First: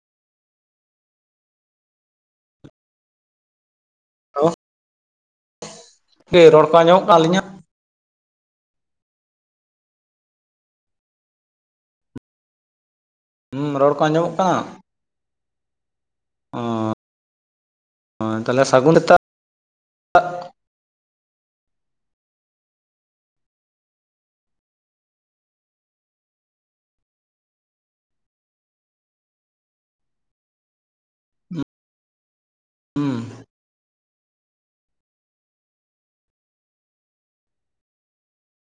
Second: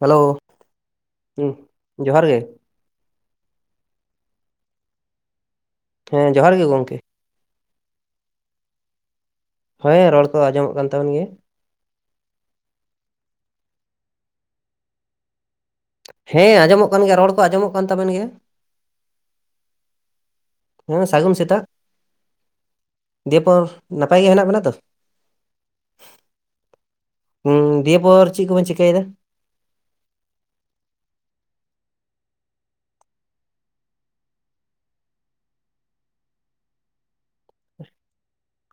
Hello ᱡᱚᱦᱟᱨ ᱜᱮ hello ᱦᱮᱸ ᱦᱮ ᱡᱚᱦᱟᱨ ᱜᱮ ᱨᱚᱲᱠᱚ ᱜᱚᱝᱠᱮ ᱟᱸᱡᱚᱢᱚᱜ ᱠᱟᱱᱟ ᱟᱞᱤᱧᱟᱹᱜ? ᱦᱚᱸ ᱨᱚᱲ ᱠᱚ ᱟᱸᱡᱚᱢᱚᱜ ᱠᱟᱱ ᱛᱟᱵᱚᱱ ᱜᱮᱭᱟ᱾ ᱦᱩᱸ ᱨᱚᱲ ᱠᱚ ᱟᱸᱡᱚᱢᱚᱜ ᱠᱟᱱᱟ? ᱦᱮᱸ ᱟᱸᱡᱚᱢᱚᱜ ᱠᱟᱱ ᱜᱮᱭᱟ ᱨᱚᱲ ᱠᱚ ᱟᱸᱡᱚᱢᱚᱜ ᱠᱟᱱ ᱛᱟᱵᱮᱱ ᱜᱮᱭᱟ᱾ ᱚᱸ ᱛᱟᱦᱚᱞᱮ ᱥᱟᱜᱩᱱ ᱥᱮᱛᱟᱜ ᱦᱮᱸ ᱥᱟᱹᱜᱩᱱ ᱥᱮᱛᱟᱜ᱾ ᱫᱤᱭᱮ ᱯᱚᱨ ᱱᱟᱯᱟᱭ ᱜᱮ ᱦᱮᱱᱟᱜ ᱵᱮᱱᱟ ᱛᱚ? ᱩᱸ ᱫᱤᱭᱮ ᱯᱚᱨ ᱪᱮᱫ ᱠᱚᱵᱮᱱ ᱪᱮᱤᱠᱟᱹᱭᱮᱫᱟ? ᱦᱩᱸ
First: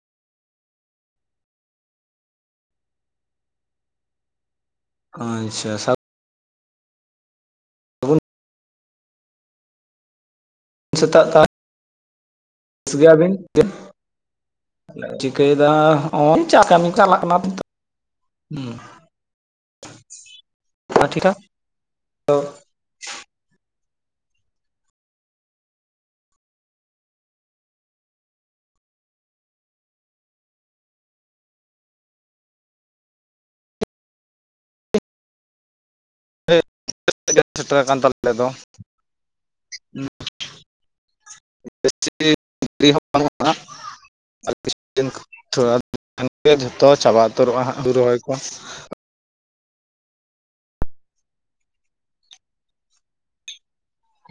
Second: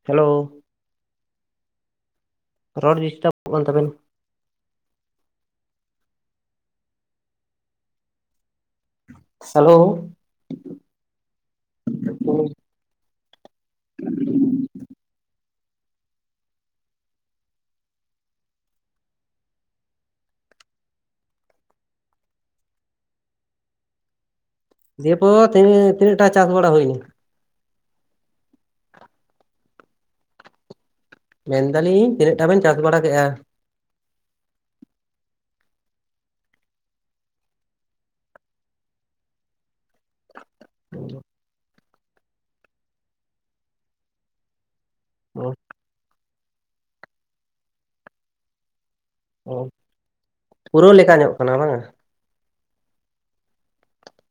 ᱦᱮᱞᱳ ᱨᱚᱲ ᱰᱤᱥᱴᱟᱵᱚᱜ ᱠᱟᱱ ᱛᱟᱵᱮᱱ ᱟᱪᱪᱷᱟ ᱦᱮᱞᱳ ᱥᱮᱛᱟᱜ ᱠᱟᱱ ᱜᱮᱭᱟᱵᱤᱱ ᱠᱟᱹᱭᱮᱫᱟ ᱦᱚᱸᱜᱼᱚᱭ ᱪᱟ ᱠᱟᱹᱢᱤ ᱪᱟᱞᱟᱜ ᱠᱟᱱᱟ ᱦᱩ [unintelligible] ᱫᱤᱭᱮ ᱯᱚᱨ ᱛᱤᱱ ᱛᱤᱱᱟᱹᱜᱴᱟ ᱪᱟᱥ ᱵᱟᱲᱟ ᱦᱩᱭᱱᱟ? ᱢᱮᱱᱫᱟᱞᱤᱧ ᱛᱤᱱᱟᱹᱜᱴᱟ ᱵᱮᱱ ᱪᱟᱥ ᱵᱟᱲᱟ ᱠᱮᱜᱼᱟ? [inaudible] ᱥᱮᱴᱮᱨ ᱟᱠᱟᱱ ᱛᱟᱞᱮ ᱫᱚ [inaudible] [unintelligible] [unintelligible] ᱚ᱾ [inaudible] ᱡᱷᱚᱛᱚ ᱪᱟᱵᱟ ᱩᱛᱟᱹᱨᱚᱜᱼᱟ ᱦᱟᱸᱜ ᱦᱩᱨᱩ ᱨᱚᱦᱚᱭ ᱠᱚ᱾ ᱚ, ᱯᱩᱨᱟᱹᱣ ᱞᱮᱠᱟ ᱧᱚᱜ ᱠᱟᱱᱟ ᱵᱟᱝᱟ?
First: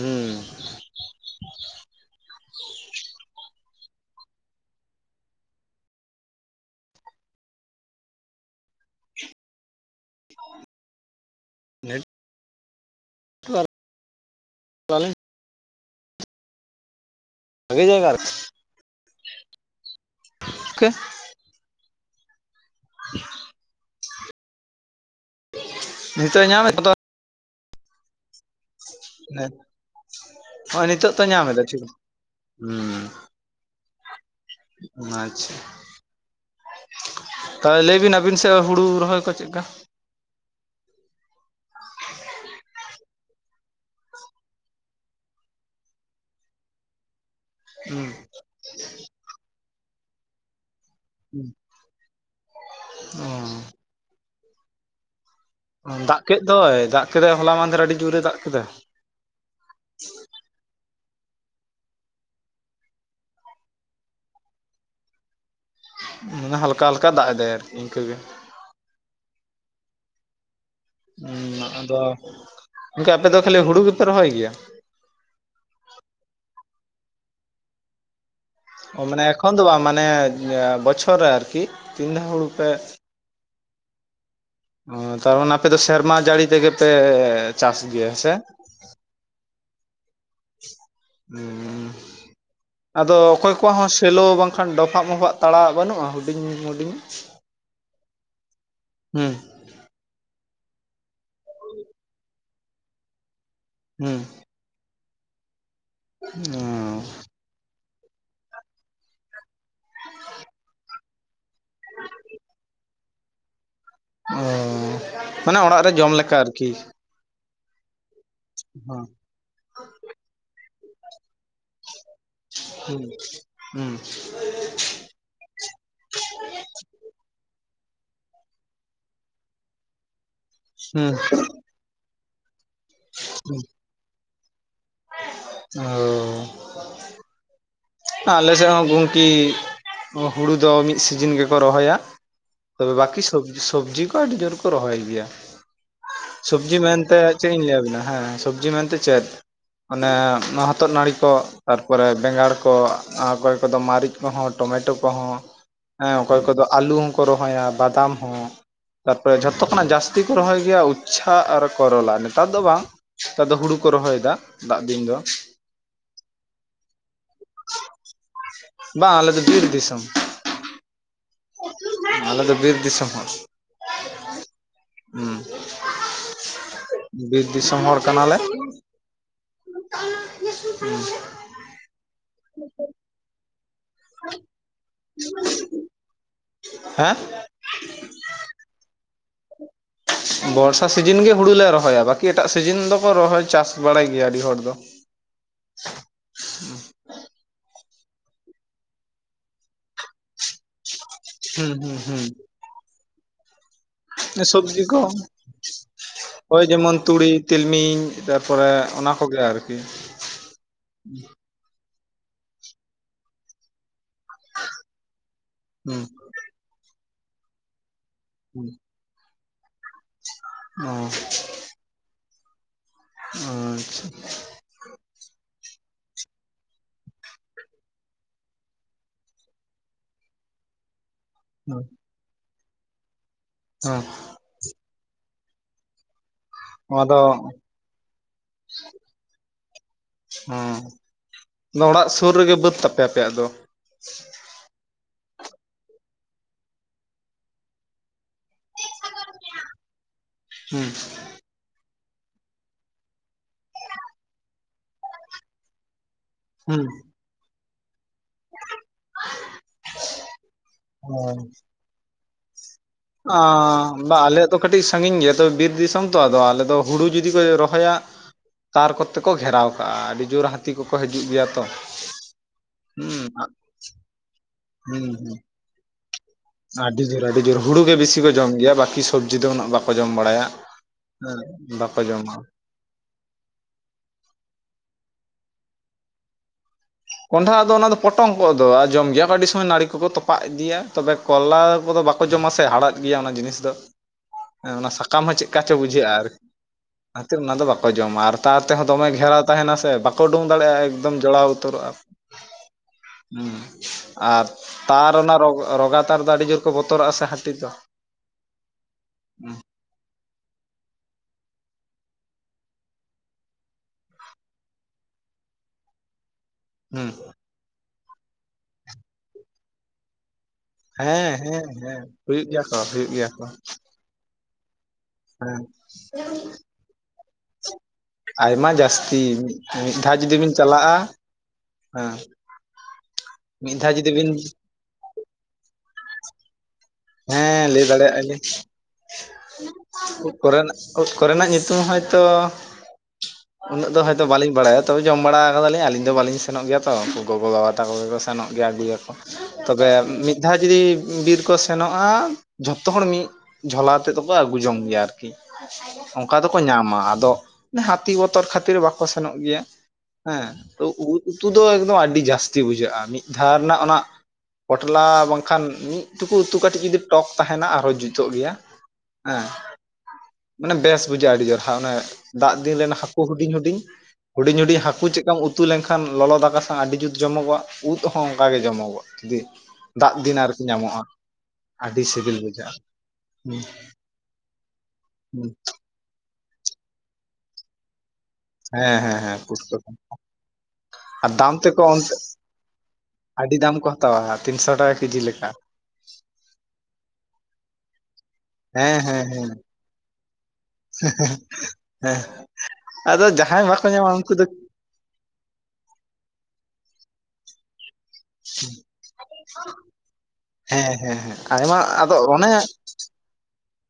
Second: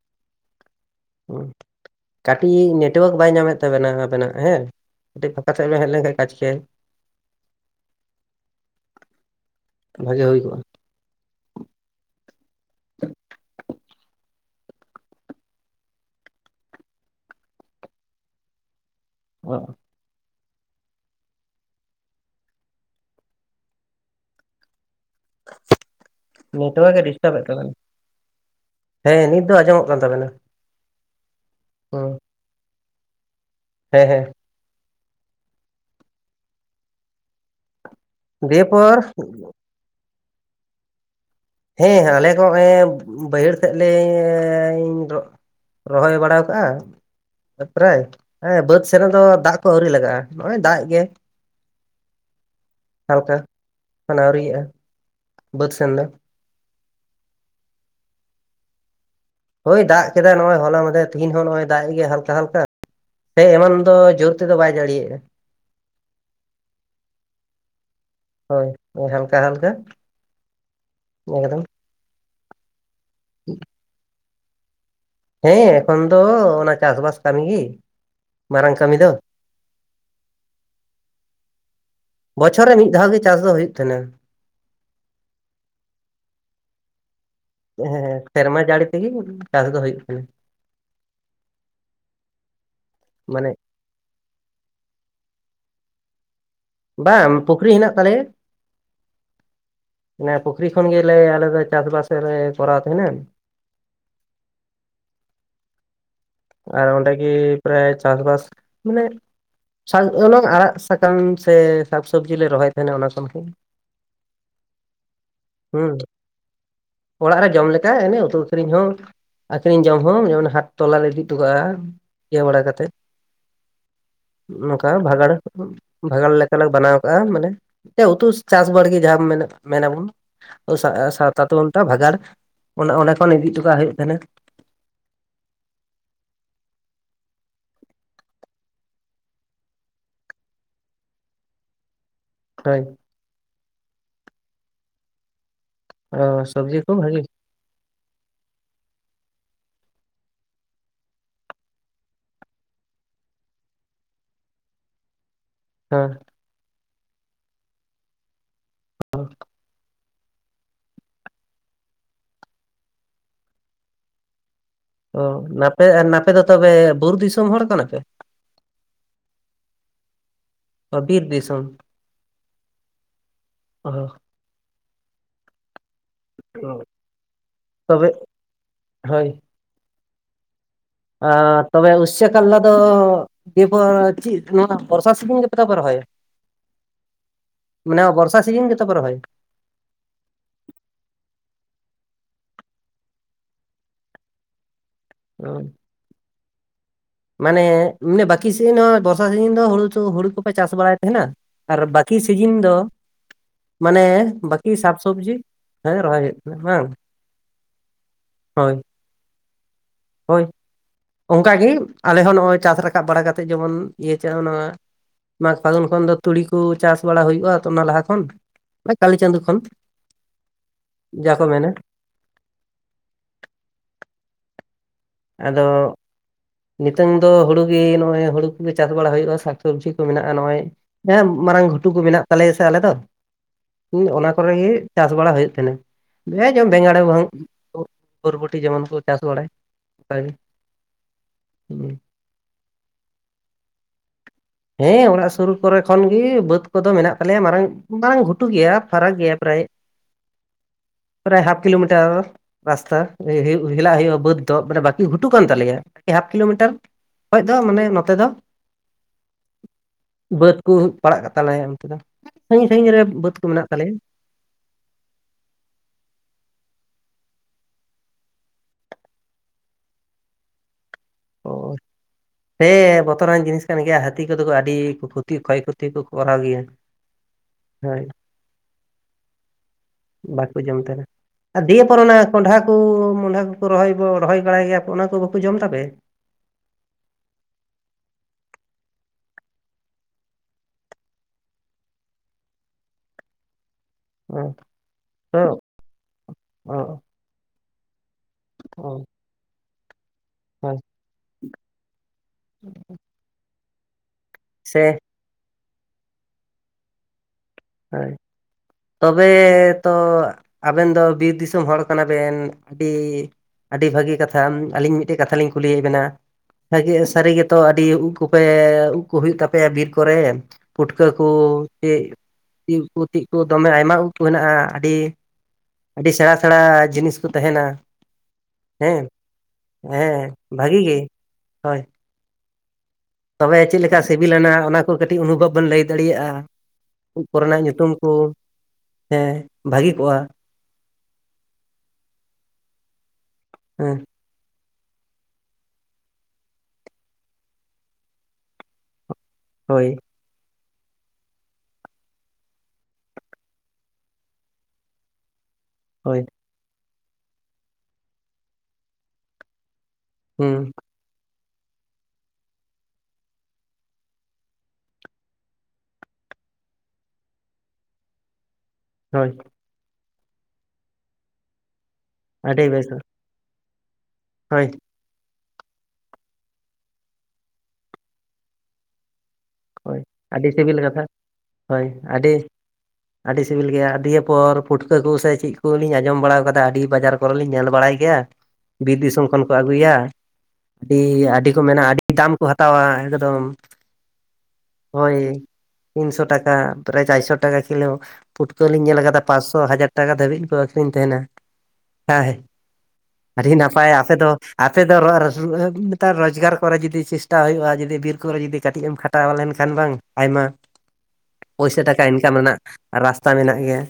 ᱦᱩᱸ᱾ [inaudible] ᱠᱟᱹᱴᱤᱡ ᱱᱮᱴᱣᱟᱨᱠ ᱵᱟᱭ ᱧᱟᱢᱮᱫ ᱛᱟᱵᱮᱱᱟ ᱟᱵᱮᱱᱟᱜ ᱦᱮᱸ ᱠᱟᱹᱴᱤᱡ ᱯᱷᱟᱠᱟ ᱥᱮᱫ ᱵᱮᱱ ᱦᱮᱡ ᱞᱮᱜᱠᱷᱟᱡ ᱠᱟᱡ ᱠᱮᱭᱟᱭ᱾ ᱵᱷᱟᱜᱮ ᱦᱩᱭ ᱠᱚᱜᱼᱟ᱾ [inaudible] ᱟᱹᱞᱤᱧ ᱵᱷᱟᱜᱮ ᱡᱟᱭᱜᱟ ᱨᱮ᱾ ᱚ᱾ [inaudible] ᱱᱤᱛᱚᱜ ᱧᱟᱢ ᱱᱮᱴᱣᱟᱨᱠ ᱮ ᱱᱚᱜᱼᱚᱭ ᱰᱤᱥᱴᱟᱵᱮᱫ ᱛᱟᱵᱮᱱ᱾ ᱦᱮᱸ ᱱᱤᱛ ᱫᱚ ᱟᱸᱡᱚᱢᱚᱜ ᱠᱟᱱ ᱛᱟᱵᱮᱱᱟ᱾ ᱦᱚᱸᱜᱼᱚᱭ ᱱᱤᱛᱚᱜ ᱛᱚ ᱧᱟᱢ ᱮᱫᱟ ᱴᱷᱤᱠ ᱜᱮ᱾ ᱦᱩᱸ᱾ ᱦᱮᱸ ᱦᱮᱸ᱾ ᱟᱪᱪᱷᱟ, ᱛᱟᱦᱚᱞᱮ ᱞᱟᱹᱭ ᱵᱤᱱ ᱟ ᱟᱹᱵᱤᱱ ᱥᱮᱫ ᱦᱩᱲᱩ ᱫᱤᱭᱮᱯᱚᱨ ᱨᱚᱦᱚᱭ ᱠᱚ ᱪᱮᱫᱠᱟ? ᱦᱮᱸ ᱟᱞᱮ ᱠᱚ ᱮᱸᱻ ᱵᱟᱹᱭᱦᱟᱹᱲ ᱛᱮᱫ ᱞᱮᱻ ᱤᱧ ᱨᱚᱜ ᱨᱚᱦᱚᱭ ᱵᱟᱲᱟᱣ ᱠᱟᱜᱼᱟ᱾ ᱯᱨᱟᱭ, ᱦᱮᱸ ᱵᱟᱹᱫ ᱥᱮᱱ ᱨᱮᱫᱚ ᱫᱟᱜ ᱠᱚ ᱟᱹᱣᱨᱤ ᱞᱟᱜᱟᱜ-ᱟ ᱱᱚᱜᱼᱚᱭ ᱫᱟᱜ ᱮᱜ ᱜᱮᱭᱟᱭ᱾ ᱦᱩᱸ, ᱚᱻ᱾ ᱠᱟᱱᱟ ᱟᱹᱣᱨᱤᱭᱟᱜᱼᱟ᱾ ᱵᱟᱹᱫᱽ ᱥᱮᱱ ᱫᱚ ᱫᱟᱜ ᱠᱮᱫ ᱫᱚᱭ, ᱫᱟᱜ ᱠᱮᱫᱟᱭ ᱦᱚᱞᱟ ᱢᱟᱫᱷᱮᱨ ᱟᱹᱰᱤ ᱡᱳᱨᱮ ᱫᱟᱜ ᱠᱮᱫᱟ᱾ ᱦᱳᱭ ᱫᱟᱜ ᱠᱮᱫᱟᱭ ᱱᱚᱜᱼᱚᱭ ᱦᱚᱞᱟ ᱢᱟᱫᱷᱮᱨ ᱛᱮᱦᱤᱧ ᱦᱚᱸ ᱱᱚᱜᱼᱚᱭ ᱫᱟᱜ ᱮᱜ ᱜᱮᱭᱟ ᱦᱟᱞᱠᱟ ᱦᱟᱞᱠᱟ᱾ ᱦᱮᱸ ᱮᱢᱟᱱ ᱫᱚ ᱡᱳᱨ ᱛᱮᱫᱚ ᱵᱟᱭ ᱡᱟᱹᱲᱤᱭᱮᱜᱼᱟ᱾ ᱢᱟᱱᱮ ᱦᱟᱞᱠᱟ ᱦᱟᱞᱠᱟ ᱫᱟᱜ ᱮᱫᱟᱭ ᱟᱨᱠᱤ ᱤᱝᱠᱟᱹ ᱜᱮ᱾ ᱦᱳᱭ ᱮ ᱦᱟᱞᱠᱟ ᱦᱟᱞᱠᱟ᱾ ᱩᱸᱻ ᱮᱠᱫᱚᱢ ᱟᱫᱚ ᱜᱚᱝᱠᱮ ᱟᱯᱮ ᱫᱚ ᱠᱷᱟᱹᱞᱤ ᱦᱩᱲᱩ ᱜᱮᱯᱮ ᱨᱚᱦᱚᱭ ᱜᱮᱭᱟ? ᱦᱮᱸ ᱮᱠᱷᱚᱱ ᱫᱚ ᱚᱱᱟ ᱪᱟᱥ ᱵᱟᱥ ᱠᱟᱹᱢᱤ ᱜᱤ᱾ ᱚ ᱢᱟᱱᱮ ᱮᱠᱷᱚᱱ ᱫᱚ ᱵᱟᱝ ᱢᱟᱱᱮ ᱵᱪᱷᱚᱨ ᱨᱮ ᱟᱨᱠᱤ, ᱛᱤᱱ ᱫᱷᱟᱣ ᱦᱩᱲᱩ ᱵᱚᱪᱷᱚᱨ ᱯᱮ ᱨᱮ ᱢᱤᱫ ᱫᱷᱟᱣ ᱜᱮ ᱪᱟᱥ ᱫᱚ ᱦᱩᱭᱩᱜ ᱛᱟᱦᱮᱸᱱᱟ᱾ ᱚᱻ ᱛᱟᱨ ᱢᱟᱱᱮ ᱟᱯᱮ ᱫᱚ ᱥᱮᱨᱢᱟ ᱡᱟᱹᱲᱤ ᱛᱮᱜᱮ ᱯᱮ ᱪᱟᱥ ᱜᱮᱭᱟ ᱦᱮᱸ ᱥᱮ? ᱥᱮᱨᱢᱟ ᱡᱟᱹᱲᱤ ᱛᱮᱜᱮ ᱪᱟᱥ ᱫᱚ ᱦᱩᱭᱩᱜ ᱠᱟᱱᱟ᱾ [inaudible] ᱟᱫᱚ ᱢᱟᱱᱮ ᱚᱠᱚᱭ ᱠᱚᱣᱟᱜ ᱦᱚᱸ ᱥᱮᱞᱚ ᱵᱟᱝ ᱠᱷᱟᱱ ᱰᱚᱵᱟᱜ ᱢᱚᱵᱷᱟᱜ ᱛᱟᱲᱟᱣᱟᱜ ᱵᱟᱹᱱᱩᱜᱼᱟ ᱦᱩᱰᱤᱧ ᱦᱩᱰᱤᱧ? ᱵᱟᱝ ᱯᱩᱠᱷᱨᱤ ᱦᱮᱱᱟᱜ ᱛᱟᱞᱮᱭᱟ᱾ ᱦᱩᱸ᱾ ᱚᱱᱟ ᱯᱩᱠᱷᱨᱤ ᱠᱷᱚᱱ ᱜᱮᱞᱮ ᱟᱞᱮ ᱫᱚ ᱪᱟᱥ ᱵᱟᱥ ᱞᱮ ᱠᱚᱨᱟᱣ ᱛᱟᱦᱮᱸᱱᱟ᱾ ᱦᱩᱸ᱾ [inaudible] ᱟᱨ ᱚᱸᱰᱮ ᱜᱮ ᱯᱨᱟᱭ ᱪᱟᱥᱵᱟᱥ ᱢᱟᱱᱮ, [inaudible] ᱟᱲᱟᱜ ᱥᱟᱠᱟᱢ ᱥᱮ ᱥᱟᱠ-ᱥᱚᱵᱽᱡᱤ ᱞᱮ ᱨᱚᱦᱚᱭ ᱛᱟᱦᱮᱸᱱᱟ ᱚᱱᱟ ᱠᱷᱚᱱ [inaudible] ᱚᱻ ᱢᱟᱱᱮ ᱚᱲᱟᱜ ᱨᱮ ᱦᱩᱸ ᱡᱚᱢ ᱞᱮᱠᱟ ᱟᱨᱠᱤ᱾ ᱚᱲᱟᱜ ᱨᱮ ᱡᱚᱢ ᱞᱮᱠᱟ ᱮᱱᱮ ᱩᱛᱩ ᱟᱹᱠᱷᱨᱤᱧ ᱦᱚᱸ ᱟᱠᱷᱨᱤᱧ ᱡᱚᱢ ᱦᱚᱸ ᱡᱮᱢᱚᱱ ᱦᱟᱴ ᱛᱚᱞᱟ ᱞᱮ ᱤᱫᱤ ᱦᱚᱴᱚ ᱠᱟᱜᱼᱟ᱾ ᱤᱭᱟᱹ ᱵᱟᱲᱟ ᱠᱟᱛᱮ᱾ ᱦᱩᱸ ᱦᱩᱸ ᱱᱚᱝᱠᱟ ᱵᱷᱟᱜᱟᱲ ᱵᱷᱟᱜᱟᱲ ᱞᱮᱠᱟᱞᱟᱝ ᱵᱮᱱᱟᱣ ᱠᱟᱜᱼᱟ ᱢᱟᱱᱮ᱾ ᱩᱛᱩ ᱪᱟᱥ ᱵᱟᱲᱜᱮ ᱡᱟᱦᱟᱸ ᱢᱮᱱᱟ ᱢᱮᱱ ᱟᱵᱚᱱ ᱾ ᱚ ᱥᱟᱣ ᱥᱟᱣᱛᱟ ᱛᱚᱱᱛᱥ ᱵᱷᱟᱜᱟᱨ ᱚᱱᱟ ᱚᱸᱰᱮ ᱠᱷᱚᱱ ᱤᱫᱤ ᱦᱚᱴᱚ ᱠᱟᱜ ᱦᱩᱭᱩᱜ ᱛᱟᱦᱮᱱᱟ᱾ ᱚ ᱟᱞᱮ ᱥᱮᱫ ᱦᱚᱸ ᱜᱚᱢᱠᱮ᱾ ᱦᱩᱲᱩ ᱫᱚ ᱢᱤᱫ ᱥᱤᱡᱤᱱ ᱜᱮᱠᱚ ᱨᱚᱦᱚᱭᱟ᱾ ᱦᱳᱭ ᱛᱚᱵᱮ ᱵᱟᱠᱤ ᱥᱚᱵ ᱥᱚᱵᱡᱤ ᱠᱚ ᱟᱹᱰᱤ ᱡᱳᱨ ᱠᱚ ᱨᱚᱦᱚᱭ ᱜᱮᱭᱟ ᱾ ᱥᱚᱵᱡᱤ ᱥᱚᱵᱽᱡᱤ ᱠᱚ ᱢᱮᱱᱛᱮ ᱵᱷᱟᱜᱤ ᱪᱮᱫ ᱤᱧ ᱞᱟᱹᱭ ᱟᱵᱮᱱᱟ ᱦᱮᱸ ᱥᱚᱵᱡᱤ ᱢᱮᱱᱛᱮ ᱪᱮᱫ? ᱚᱱᱮ ᱱᱚᱣᱟ ᱦᱚᱛᱚᱫ ᱱᱟᱹᱲᱤ ᱠᱚ ᱛᱟᱨᱯᱚᱨᱮ ᱵᱮᱸᱜᱟᱲ ᱠᱚ ᱟ ᱚᱠᱚᱭ ᱠᱚᱫᱚ ᱢᱟᱹᱨᱤᱡ ᱠᱚᱦᱚᱸ, ᱴᱚᱢᱮᱴᱳ ᱠᱚᱦᱚᱸ, ᱦᱮᱸ ᱚᱠᱚᱭ ᱠᱚᱫᱚ ᱟᱞᱩ ᱦᱚᱸᱠᱚ ᱨᱚᱦᱚᱭᱟ ᱵᱟᱫᱟᱢ ᱦᱚᱸ ᱛᱟᱨᱯᱚᱨᱮ ᱡᱚᱛᱚ ᱡᱚᱛᱚ ᱠᱷᱚᱱᱟᱜ ᱡᱟᱹᱥᱛᱤ ᱠᱚ ᱨᱚᱦᱚᱭ ᱜᱮᱭᱟ ᱩᱪᱪᱷᱟ ᱟᱨ ᱠᱚᱨᱚᱞᱟ ᱾ ᱱᱮᱛᱟᱨ ᱫᱚ ᱵᱟᱝ ᱱᱮᱛᱟᱨ ᱫᱚ ᱦᱩᱲᱩ ᱠᱚ ᱨᱚᱦᱚᱭᱮᱫᱟ ᱾ ᱚ ᱱᱟᱯᱮ ᱟᱨ ᱱᱟᱯᱮ ᱫᱚ ᱛᱚᱵᱮ ᱵᱩᱨᱩ ᱫᱤᱥᱚᱢ ᱦᱚᱲ ᱠᱟᱱᱟᱯᱮ? ᱵᱟᱝ ᱟᱞᱮ ᱫᱚ ᱵᱤᱨ ᱫᱤᱥᱚᱢ᱾ ᱵᱤᱨ ᱫᱤᱥᱚᱢ ᱟᱞᱮ ᱫᱚ ᱵᱤᱨ ᱫᱤᱥᱚᱢ ᱦᱚᱲ᱾ ᱚ ᱦᱩᱸ ᱵᱤᱨ ᱫᱤᱥᱚᱢ ᱦᱚᱲ ᱛᱚᱵᱮ ᱠᱟᱱᱟᱞᱮ᱾ ᱦᱳᱭ᱾ [unintelligible] ᱟᱨ ᱛᱚᱵᱮ ᱩᱥᱥᱟᱹ ᱠᱟᱞᱞᱟ ᱫᱚ, ᱠᱮᱵᱟ ᱪᱮᱫ ᱱᱚᱣᱟ ᱵᱚᱨᱥᱟ ᱥᱤᱡᱤᱱ ᱜᱮᱛᱚ ᱯᱮ ᱨᱚᱦᱚᱭᱟ? ᱦᱮᱸ ᱢᱟᱱᱮ ᱵᱚᱨᱥᱟ ᱥᱤᱡᱤᱱ ᱜᱮᱛᱚ ᱯᱮ ᱨᱚᱦᱚᱭᱟ? ᱵᱚᱨᱥᱟ ᱥᱤᱡᱤᱱ ᱜᱮ ᱦᱩᱲᱩᱞᱮ ᱨᱚᱦᱚᱭᱟ ᱵᱟᱹᱠᱤ ᱮᱴᱟᱜ ᱥᱤᱡᱤᱱ ᱫᱚᱠᱚ ᱨᱚᱦᱚᱭ ᱪᱟᱥ ᱵᱟᱲᱟᱭ ᱜᱮᱭᱟ ᱟᱹᱰᱤ ᱦᱚᱲ ᱫᱚ᱾ ᱦᱩᱸ᱾ [unintelligible] ᱢᱟᱱᱮ ᱵᱟᱹᱠᱤ ᱥᱤᱡᱤᱱ ᱦᱚᱸ ᱵᱚᱨᱥᱟ ᱥᱤᱡᱤᱱ ᱫᱚ ᱦᱩᱲᱩ ᱦᱩᱲᱩ ᱠᱚᱯᱮ ᱪᱟᱥ ᱵᱟᱲᱟᱭ ᱛᱟᱦᱮᱱᱟ ᱦᱩᱸ ᱟᱨ ᱵᱟᱠᱤ ᱦᱩᱸ ᱥᱤᱡᱤᱱ ᱫᱚ ᱢᱟᱱᱮ ᱵᱟᱠᱤ ᱥᱟᱠᱥᱚᱵᱽᱡᱤ᱾ ᱦᱮᱸ ᱨᱚᱦᱚᱭ ᱦᱩᱭᱩᱜ ᱠᱟᱱᱟ ᱦᱳᱭ ᱵᱟᱝ ᱡᱮᱢᱚᱱ ᱛᱩᱲᱤ ᱛᱤᱞᱢᱤᱧ ᱛᱟᱨᱯᱚᱨᱮ ᱦᱳᱭ ᱚᱱᱟ ᱠᱚᱜᱮ ᱟᱨᱠᱤ ᱾ ᱦᱳᱭ ᱚᱱᱠᱟᱜᱮ ᱟᱞᱮ ᱦᱚᱸ ᱱᱚᱜᱼᱚᱭ ᱪᱟᱥ ᱨᱟᱠᱟᱵ ᱵᱟᱲᱟ ᱠᱟᱛᱮ ᱡᱮᱢᱚᱱ ᱤᱭᱟᱹ ᱪᱟᱣ ᱚᱱᱟ ᱢᱟᱜᱽ ᱯᱷᱟᱹᱜᱩᱱ ᱦᱩᱸ ᱠᱷᱚᱱ ᱫᱚ ᱛᱩᱲᱤ ᱠᱚ ᱪᱟᱥ ᱵᱟᱲᱟ ᱦᱩᱭᱩᱜᱼᱟ ᱛᱚ ᱚᱱᱟ ᱞᱟᱦᱟ ᱠᱷᱚᱱ᱾ [inaudible] ᱠᱟᱞᱤ ᱪᱟᱸᱫᱳ ᱠᱷᱚᱱ ᱚ ᱡᱟᱠᱚ ᱢᱮᱱᱟ᱾ ᱦᱳᱭ᱾ ᱟᱫᱚ᱾ ᱱᱤᱛᱚᱝ ᱫᱚ ᱦᱩᱲᱩ ᱜᱮ ᱱᱚᱜᱼᱚᱭ ᱦᱩᱲᱩ ᱠᱚᱜᱮ ᱪᱟᱥ ᱵᱟᱲᱟ ᱦᱩᱭᱩᱜᱼᱟ ᱥᱟᱠᱥᱚᱵᱽᱡᱤ ᱠᱚ ᱢᱮᱱᱟᱜᱼᱟ ᱱᱚᱜᱼᱚᱭ ᱦᱮ᱾ ᱢᱟᱨᱟᱝ ᱦᱮᱸ ᱜᱷᱩᱴᱩ ᱠᱚ ᱢᱮᱱᱟᱜ ᱛᱟᱞᱮᱭᱟ ᱥᱮ ᱟᱞᱮ ᱫᱚ ᱦᱩᱸ ᱚᱱᱟ ᱠᱚᱨᱮ ᱜᱮ ᱪᱟᱥ ᱵᱟᱲᱟ ᱦᱩᱭᱩᱜ ᱛᱟᱦᱮᱱᱟ᱾ ᱦᱮ ᱡᱚᱢ ᱱᱚᱣᱟ ᱫᱚ ᱵᱮᱸᱜᱟᱲᱮᱵᱷᱚᱝ ᱵᱩᱨᱵᱩᱴᱩ ᱡᱮᱢᱚᱱ ᱠᱚ ᱪᱟᱥ ᱵᱟᱲᱟᱭᱟ ᱾ ᱦᱚᱸ, ᱚᱲᱟᱜ ᱥᱩᱨ ᱨᱮᱜᱮ ᱵᱟᱹᱫᱽ ᱛᱟᱯᱮ ᱟᱯᱮᱭᱟᱜ ᱫᱚ? ᱦᱮᱸ ᱚᱲᱟᱜ ᱥᱩᱨ ᱠᱚᱨᱮ ᱠᱷᱚᱱ ᱜᱮ ᱵᱟᱹᱫᱽ ᱠᱚᱫᱚ ᱢᱮᱱᱟᱜ ᱛᱟᱞᱮᱭᱟ ᱢᱟᱨᱟᱝ ᱢᱟᱨᱟᱝ ᱜᱷᱩᱴᱩ ᱜᱮᱭᱟ ᱯᱷᱟᱨᱟᱠ ᱜᱮᱭᱟ ᱯᱮᱨᱟᱭ᱾ [inaudible] ᱦᱩᱸ᱾ ᱯᱮᱨᱟᱭ ᱦᱟᱯ ᱠᱤᱞᱳᱢᱤᱴᱟᱨ ᱨᱟᱥᱛᱟ ᱮ ᱦᱮᱭ ᱦᱮᱞᱟᱜ ᱦᱩᱭᱩᱜᱼᱟ ᱵᱟᱹᱫᱽ ᱫᱚ ᱢᱟᱱᱮ ᱵᱟᱠᱤ ᱜᱷᱩᱴᱩ ᱠᱟᱱ ᱛᱟᱞᱮᱭᱟ᱾ ᱮ ᱦᱟᱯ ᱠᱤᱞᱳᱢᱤᱴᱟᱨ ᱦᱩᱸ ᱠᱷᱚᱡ ᱫᱚ ᱢᱟᱱᱮ ᱱᱚᱛᱮ ᱫᱚ ᱾ ᱵᱟᱹᱫᱽ ᱠᱚ ᱯᱟᱲᱟᱜ ᱠᱟᱛᱟᱞᱮᱭᱟ ᱚᱱᱛᱮ ᱫᱚ ᱥᱟᱺᱜᱤᱧ ᱥᱟᱺᱜᱤᱧ ᱨᱮ ᱵᱟᱹᱫᱽ ᱠᱚ ᱢᱮᱱᱟᱜ ᱛᱟᱞᱮᱭᱟ ᱚᱸ ᱵᱟ ᱟᱞᱮᱛᱼᱼ ᱛᱚ ᱠᱟᱹᱴᱤᱡ ᱥᱟᱹᱜᱤᱧ ᱜᱮᱭᱟ ᱛᱚᱵᱮ ᱵᱤᱨ ᱫᱤᱥᱚᱢ ᱛᱚ ᱟᱫᱟ ᱟᱞᱮ ᱫᱚ ᱦᱩᱲᱩ ᱡᱩᱫᱤ ᱠᱚ ᱨᱚᱦᱚᱭᱟ᱾ ᱛᱟᱨ ᱠᱚᱛᱮ ᱠᱚ ᱜᱷᱮᱨᱟᱣ ᱠᱟᱜ-ᱟ ᱟᱹᱰᱤ ᱡᱳᱨ ᱦᱟᱹᱛᱤ ᱠᱚᱠᱚ ᱦᱤᱡᱩᱜ ᱜᱮᱭᱟ ᱛᱚ᱾ ᱦᱮ ᱦᱩᱸ ᱵᱚᱛᱚᱨᱟᱱ ᱡᱤᱱᱤᱥ ᱠᱟᱱ ᱜᱮᱭᱟ, ᱦᱟᱹᱛᱤ ᱠᱚᱫᱚ ᱠᱚ ᱟᱹᱰᱤ ᱦᱩᱸ ᱠᱷᱚᱛᱤ ᱦᱩᱸ ᱠᱷᱚᱭ ᱠᱷᱚᱛᱤ ᱠᱚ ᱠᱚᱨᱟᱣ ᱜᱮᱭᱟ᱾ ᱟᱹᱰᱤ ᱡᱳᱨ ᱟᱹᱰᱤ ᱡᱳᱨ ᱦᱩᱲᱩ ᱜᱮ ᱦᱳᱭ ᱵᱤᱥᱤ ᱠᱚ ᱡᱚᱢ ᱜᱮᱭᱟ ᱵᱟᱠᱤ ᱥᱚᱵᱽᱡᱤ ᱫᱚ ᱩᱱᱟᱹᱜ ᱵᱟᱠᱼᱼ ᱵᱟᱠᱚ ᱡᱚᱢ ᱛᱟᱦᱮᱸᱱᱟ᱾ ᱟᱨ ᱫᱤᱭᱮ ᱯᱚᱨ ᱵᱟᱠᱚ ᱚᱱᱟ ᱡᱚᱢᱟ ᱠᱚᱸᱰᱷᱟ ᱠᱩ ᱢᱚᱱᱰᱷᱟ ᱠᱚᱠᱚ ᱨᱚᱦᱚᱭ ᱠᱚ ᱨᱚᱦᱚᱭ ᱵᱟᱲᱟᱭ ᱜᱮᱭᱟ ᱠᱚ ᱚᱱᱟ ᱠᱚ ᱵᱟᱠᱚ ᱡᱚᱢ ᱛᱟᱯᱮ? ᱠᱚᱸᱰᱷᱟ ᱟᱫᱚ ᱚᱱᱟ ᱫᱚ ᱯᱚᱴᱚᱢ ᱠᱚᱜ ᱫᱚ᱾ ᱟ ᱡᱚᱢ ᱜᱮᱭᱟ ᱠᱚ ᱟᱹᱰᱤ ᱥᱚᱢᱚᱭ ᱱᱟᱲᱤ ᱠᱚᱠᱚ ᱛᱚᱯᱟᱜ ᱤᱫᱤᱭᱟ᱾ ᱛᱚᱵᱮ ᱠᱚᱨᱞᱟ ᱠᱚᱫᱚ ᱵᱟᱠᱚ ᱡᱚᱢᱟ ᱥᱮ ᱦᱟᱲᱟᱫ ᱜᱮᱭᱟ ᱚᱱᱟ ᱡᱤᱱᱤᱥ ᱫᱚ᱾ ᱚ ᱦᱮᱸ ᱚᱱᱟ ᱥᱟᱠᱟᱢ ᱦᱚᱸ ᱚ ᱪᱮᱫᱠᱟ ᱪᱚ ᱵᱩᱡᱷᱟᱹᱜ-ᱟ ᱟᱨ ᱚᱱᱟ ᱠᱷᱟᱹᱛᱤᱨ ᱚᱱᱟ ᱫᱚ ᱵᱟᱠᱚ ᱡᱚᱢᱟ ᱟᱨ ᱛᱟᱨ ᱛᱮᱦᱚᱸ ᱚ ᱫᱚᱢᱮ ᱜᱷᱮᱨᱟᱣ ᱛᱟᱦᱮᱱᱟ ᱥᱮ ᱵᱟᱠᱚ ᱩᱰᱩᱝ ᱦᱳᱭ ᱫᱟᱲᱮᱜ-ᱟ ᱮᱠᱫᱚᱢ ᱡᱚᱲᱟᱣ ᱩᱛᱟᱹᱨᱚᱜ-ᱟ [inaudible] ᱟᱨ ᱥᱮ ᱛᱟᱨ ᱚᱱᱟ ᱨᱚᱜᱽ ᱨᱚᱜᱟ ᱛᱟᱨ ᱫᱚ ᱟᱹᱰᱤ ᱡᱳᱨ ᱠᱚ ᱵᱚᱛᱚᱨᱟᱜ-ᱟ ᱥᱮ ᱦᱟᱹᱛᱤ ᱫᱚ᱾ ᱦᱟᱹᱭ᱾ ᱛᱚᱵᱮ ᱛᱚ ᱟᱵᱮᱱ ᱫᱚ ᱵᱤᱨ ᱫᱤᱥᱚᱢ ᱦᱚᱲ ᱠᱟᱱᱟ ᱵᱮᱱ᱾ ᱟᱹᱰᱤ ᱟᱹᱰᱤ ᱵᱷᱟᱹᱜᱤ ᱠᱟᱛᱷᱟ᱾ ᱟᱹᱞᱤᱧ ᱢᱤᱫᱴᱮᱡ ᱠᱟᱛᱷᱟ ᱞᱤᱧ ᱠᱩᱞᱤᱭᱮᱫ ᱵᱮᱱᱟ? ᱟᱹᱜᱤ ᱦᱩᱸ ᱥᱟᱹᱨᱤ ᱜᱮᱛᱚ ᱟᱹᱰᱤ ᱩᱫ ᱠᱚᱯᱮ ᱩᱫ ᱠᱚ ᱦᱩᱭᱩᱜ ᱛᱟᱯᱮᱭᱟ ᱵᱤᱨ ᱠᱚᱨᱮ᱾ ᱯᱩᱴᱠᱟᱹ ᱠᱚ ᱦᱮᱸ ᱦᱮᱸ ᱦᱮᱸ ᱮᱜ ᱦᱩᱭᱩᱜ ᱜᱮᱭᱟ ᱛᱤᱜ ᱠᱚ ᱦᱩᱭᱩᱜ ᱛᱤᱜ ᱜᱮᱭᱟ ᱠᱚ ᱫᱚᱢᱮ ᱟᱭᱢᱟ ᱩᱫ ᱠᱚ ᱦᱮᱱᱟᱜ-ᱟ ᱟᱹᱰᱤ ᱦᱮᱸ᱾ ᱟᱹᱰᱤ ᱥᱮᱬᱟ ᱥᱮᱬᱟ ᱡᱤᱱᱤᱥ ᱠᱚ ᱛᱟᱦᱮᱸᱱᱟ᱾ ᱟᱭᱢᱟ ᱡᱟᱹᱥᱛᱤ ᱢᱤᱫ ᱫᱷᱟᱣ ᱦᱮᱸ ᱡᱩᱫᱤᱵᱤᱱ ᱵᱷᱟᱜᱤ ᱜᱮ ᱪᱟᱞᱟᱜ-ᱟ, ᱦᱳᱭ ᱦᱮᱸ᱾ ᱛᱚᱵᱮ ᱢᱤᱫ ᱪᱮᱫ ᱫᱷᱟᱣ ᱞᱮᱠᱟ ᱡᱩᱫᱤ ᱵᱤᱱ ᱥᱤᱵᱤᱞᱟ ᱱᱟᱜ ᱚᱱᱟ ᱠᱚ ᱠᱟᱹᱴᱤᱡ ᱚᱱᱩᱵᱷᱚᱵᱽ ᱵᱮᱱ ᱞᱟᱹᱭ ᱫᱟᱲᱮᱭᱟᱜ-ᱟ᱾ ᱩᱵ ᱠᱚᱨᱮᱱᱟᱜ ᱦᱮᱸ ᱞᱟᱹᱭ ᱧᱩᱛᱩᱢ ᱠᱩ, ᱫᱟᱲᱮᱭᱟᱜᱼᱟ ᱞᱤᱧ ᱦᱮᱸ ᱵᱷᱟᱹᱜᱤ ᱠᱚᱜ-ᱟ᱾ ᱩᱫ ᱠᱚᱨᱮᱱᱟᱜ ᱩᱫ ᱠᱚᱨᱮᱱᱟᱜ ᱧᱩᱛᱩᱢ ᱦᱚᱭ ᱛᱚ ᱩᱱᱟᱹᱜ ᱫᱚ ᱦᱮᱸ ᱟᱹᱣᱨᱤ ᱠᱚ ᱛᱚ ᱵᱟᱹᱞᱤᱧ ᱵᱟᱲᱟᱭᱟ, ᱛᱚᱵᱮ ᱡᱚᱢ ᱵᱟᱲᱟ ᱟᱠᱟᱫᱟᱞᱤᱧ ᱟᱹᱞᱤᱧ ᱫᱚ ᱵᱟᱹᱞᱤᱧ ᱥᱮᱱᱚᱜ ᱜᱮᱭᱟ ᱛᱚ᱾ ᱜᱚᱜᱚ ᱵᱟᱵᱟ ᱛᱟᱠᱚ ᱜᱮᱠᱚ ᱥᱮᱱᱚᱜ ᱜᱮᱭᱟ ᱟᱹᱜᱩᱭᱟᱠᱚ᱾ ᱛᱚᱵᱮ ᱦᱳᱭ ᱢᱤᱫ ᱫᱷᱟᱣ ᱡᱩᱫᱤ ᱵᱤᱨ ᱠᱚᱥ ᱥᱮᱱᱚᱜ-ᱟ, ᱡᱷᱚᱛᱚ ᱦᱚᱲ ᱢᱤᱫ ᱡᱷᱚᱞᱟ ᱛᱮᱫ ᱫᱚᱠᱚ ᱟᱹᱜᱩ ᱡᱚᱝ ᱜᱮᱭᱟ ᱟᱹᱨᱠᱤ᱾ ᱦᱳᱭ ᱚᱱᱠᱟ ᱫᱚ ᱠᱚ ᱧᱟᱢᱟ ᱟᱫᱚ ᱦᱟᱹᱛᱤ ᱵᱚᱛᱚᱨ ᱠᱷᱟᱹᱛᱤᱨ ᱵᱟᱠᱚ ᱥᱮᱱᱚᱜ ᱜᱮᱭᱟ᱾ ᱦᱮᱸ, ᱦᱩᱸ ᱛᱚ ᱩᱫ ᱩᱛᱩ ᱫᱚ ᱮᱠᱫᱚᱢ ᱟᱹᱰᱤ ᱡᱟᱹᱥᱛᱤ ᱵᱩᱡᱷᱟᱹᱜ-ᱟ᱾ ᱢᱤᱫ ᱫᱷᱟᱣ ᱨᱮᱱᱟᱜ ᱚᱱᱟ ᱯᱚᱴᱚᱞᱟ ᱵᱟᱝᱠᱷᱟᱱ ᱢᱤᱫ ᱴᱩ ᱠᱩ ᱩᱛᱩ ᱠᱟᱹᱴᱤᱡ ᱡᱩᱫᱤ ᱴᱚᱠ ᱛᱟᱦᱮᱸᱱᱟ ᱟᱨᱦᱚᱸ ᱡᱩᱛᱚᱜ ᱜᱮᱭᱟ᱾ ᱦᱳᱭ ᱦᱮᱸ᱾ ᱢᱟᱱᱮ ᱵᱮᱥ ᱵᱩᱡᱷᱟᱹᱜ-ᱟ ᱟᱹᱰᱤ ᱡᱳᱨ ᱦᱟᱸᱜ ᱚᱱᱮ ᱫᱟᱜ ᱟᱹᱰᱤ ᱫᱤᱱ ᱵᱮᱥ ᱨᱮᱱ ᱦᱟᱹᱠᱩ ᱦᱩᱰᱤᱧ ᱦᱩᱰᱤᱧ ᱦᱩᱰᱤᱧ ᱦᱳᱭ ᱦᱩᱰᱤᱧ ᱦᱟᱠᱩ ᱪᱮᱫᱠᱟᱢ ᱩᱛ ᱩᱛᱩ ᱞᱮᱱ ᱠᱷᱟᱱ ᱞᱚᱞᱚ ᱫᱟᱠᱟ ᱥᱟᱶ ᱟᱹᱰᱤ ᱡᱩᱛ ᱡᱚᱢᱚᱜᱚᱜ-ᱟ᱾ ᱩᱫ ᱦᱚᱸ ᱚᱱᱠᱟ ᱜᱮ ᱡᱚᱢᱚᱜᱚᱜ-ᱟ᱾ ᱡᱩᱫᱤ ᱦᱳᱭ ᱫᱟᱜ ᱫᱤᱱ ᱟᱹᱰᱤ ᱟᱹᱨᱠᱤ ᱥᱤᱵᱤᱞ ᱠᱟᱛᱷᱟ ᱧᱟᱢᱚᱜ-ᱟ᱾ ᱟᱹᱰᱤ ᱥᱤᱵᱤᱞ ᱵᱩᱡᱷᱟᱹᱜ-ᱟ᱾ ᱟᱹᱰᱤ ᱥᱤᱵᱤᱞ ᱜᱮᱭᱟ ᱫᱤᱭᱮ ᱯᱚᱨ ᱯᱩᱴᱠᱟᱹ ᱠᱚ ᱥᱮ ᱦᱩᱸ ᱪᱮᱫ ᱠᱚᱞᱤᱧ ᱟᱸᱡᱚᱢ ᱵᱟᱲᱟ ᱟᱠᱟᱫᱟ ᱟᱹᱰᱤ ᱵᱟᱡᱟᱨ ᱠᱚᱨᱮ ᱞᱤᱧ ᱧᱮᱞ ᱵᱟᱲᱟᱭ ᱜᱮᱭᱟ᱾ ᱵᱤᱨ ᱦᱮᱸ ᱦᱮᱸ ᱫᱤᱥᱚᱢ ᱦᱮᱸ ᱠᱷᱚᱱ ᱠᱚ ᱯᱩᱴᱠᱟᱹ ᱟᱹᱜᱩᱭᱟ᱾ ᱟᱹᱰᱤ ᱟᱨ ᱟᱹᱰᱤ ᱫᱟᱢ ᱠᱚ ᱛᱮᱠᱚ ᱢᱮᱱᱟ ᱟᱹᱰᱤ ᱫᱟᱢ ᱠᱚ ᱦᱟᱛᱟᱣᱟ ᱮᱠᱫᱚᱢ᱾ ᱛᱟᱣᱟ ᱛᱤᱱᱥᱚ ᱴᱟᱠᱟ ᱦᱳᱭ ᱠᱮᱡᱤ ᱞᱮᱠᱟ᱾ ᱛᱤᱱᱥᱚ ᱴᱟᱠᱟ ᱯᱨᱟᱭ ᱪᱟᱨᱥᱚ ᱴᱟᱠᱟ ᱠᱤᱞᱳ᱾ ᱯᱩᱴᱠᱟᱹ ᱞᱤᱧ ᱧᱮᱞ ᱦᱮᱸ ᱟᱠᱟᱫᱟ ᱦᱮᱸ ᱦᱮᱸ ᱯᱟᱸᱪᱥᱚ ᱦᱟᱡᱟᱨ ᱴᱟᱠᱟ ᱫᱷᱟᱹᱵᱤᱡ ᱠᱚ ᱟᱹᱠᱷᱨᱤᱧ ᱛᱟᱦᱮᱸᱱᱟ᱾ ᱛᱟ ᱦᱮᱸ ᱟᱫᱚ ᱟᱹᱰᱤ ᱡᱟᱦᱟᱸᱭ ᱵᱟᱠᱚ ᱱᱟᱯᱟᱭ ᱟᱯᱮ ᱧᱟᱢᱟ ᱫᱚ ᱩᱱᱠᱩ [unintelligible] ᱟᱯᱮ ᱫᱚ ᱨ ᱱᱮᱛᱟᱨ ᱨᱳᱡᱽᱜᱟᱨ ᱠᱚᱨᱮ ᱡᱩᱫᱤ ᱪᱮᱥᱴᱟ ᱦᱳᱭᱳᱜ-ᱟ᱾ ᱡᱩᱫᱤ ᱵᱤᱨ ᱠᱚᱨᱮ ᱡᱩᱫᱤ ᱠᱟᱹᱴᱤᱡ ᱮᱢ ᱠᱷᱟᱴ ᱪᱟᱣ ᱞᱮᱱᱠᱷᱟᱱ ᱵᱟᱝ, ᱟᱭᱢᱟ ᱦᱮᱸ ᱦᱮᱸ ᱦᱮᱸ ᱟᱭᱢᱟ ᱯᱚᱭᱥᱟ ᱴᱟᱠᱟ ᱟᱫᱚ ᱤᱱᱠᱟᱢ ᱚᱱᱮ ᱨᱮᱱᱟᱜ ᱨᱟᱥᱛᱟ ᱢᱮᱱᱟᱜ ᱜᱮᱭᱟ᱾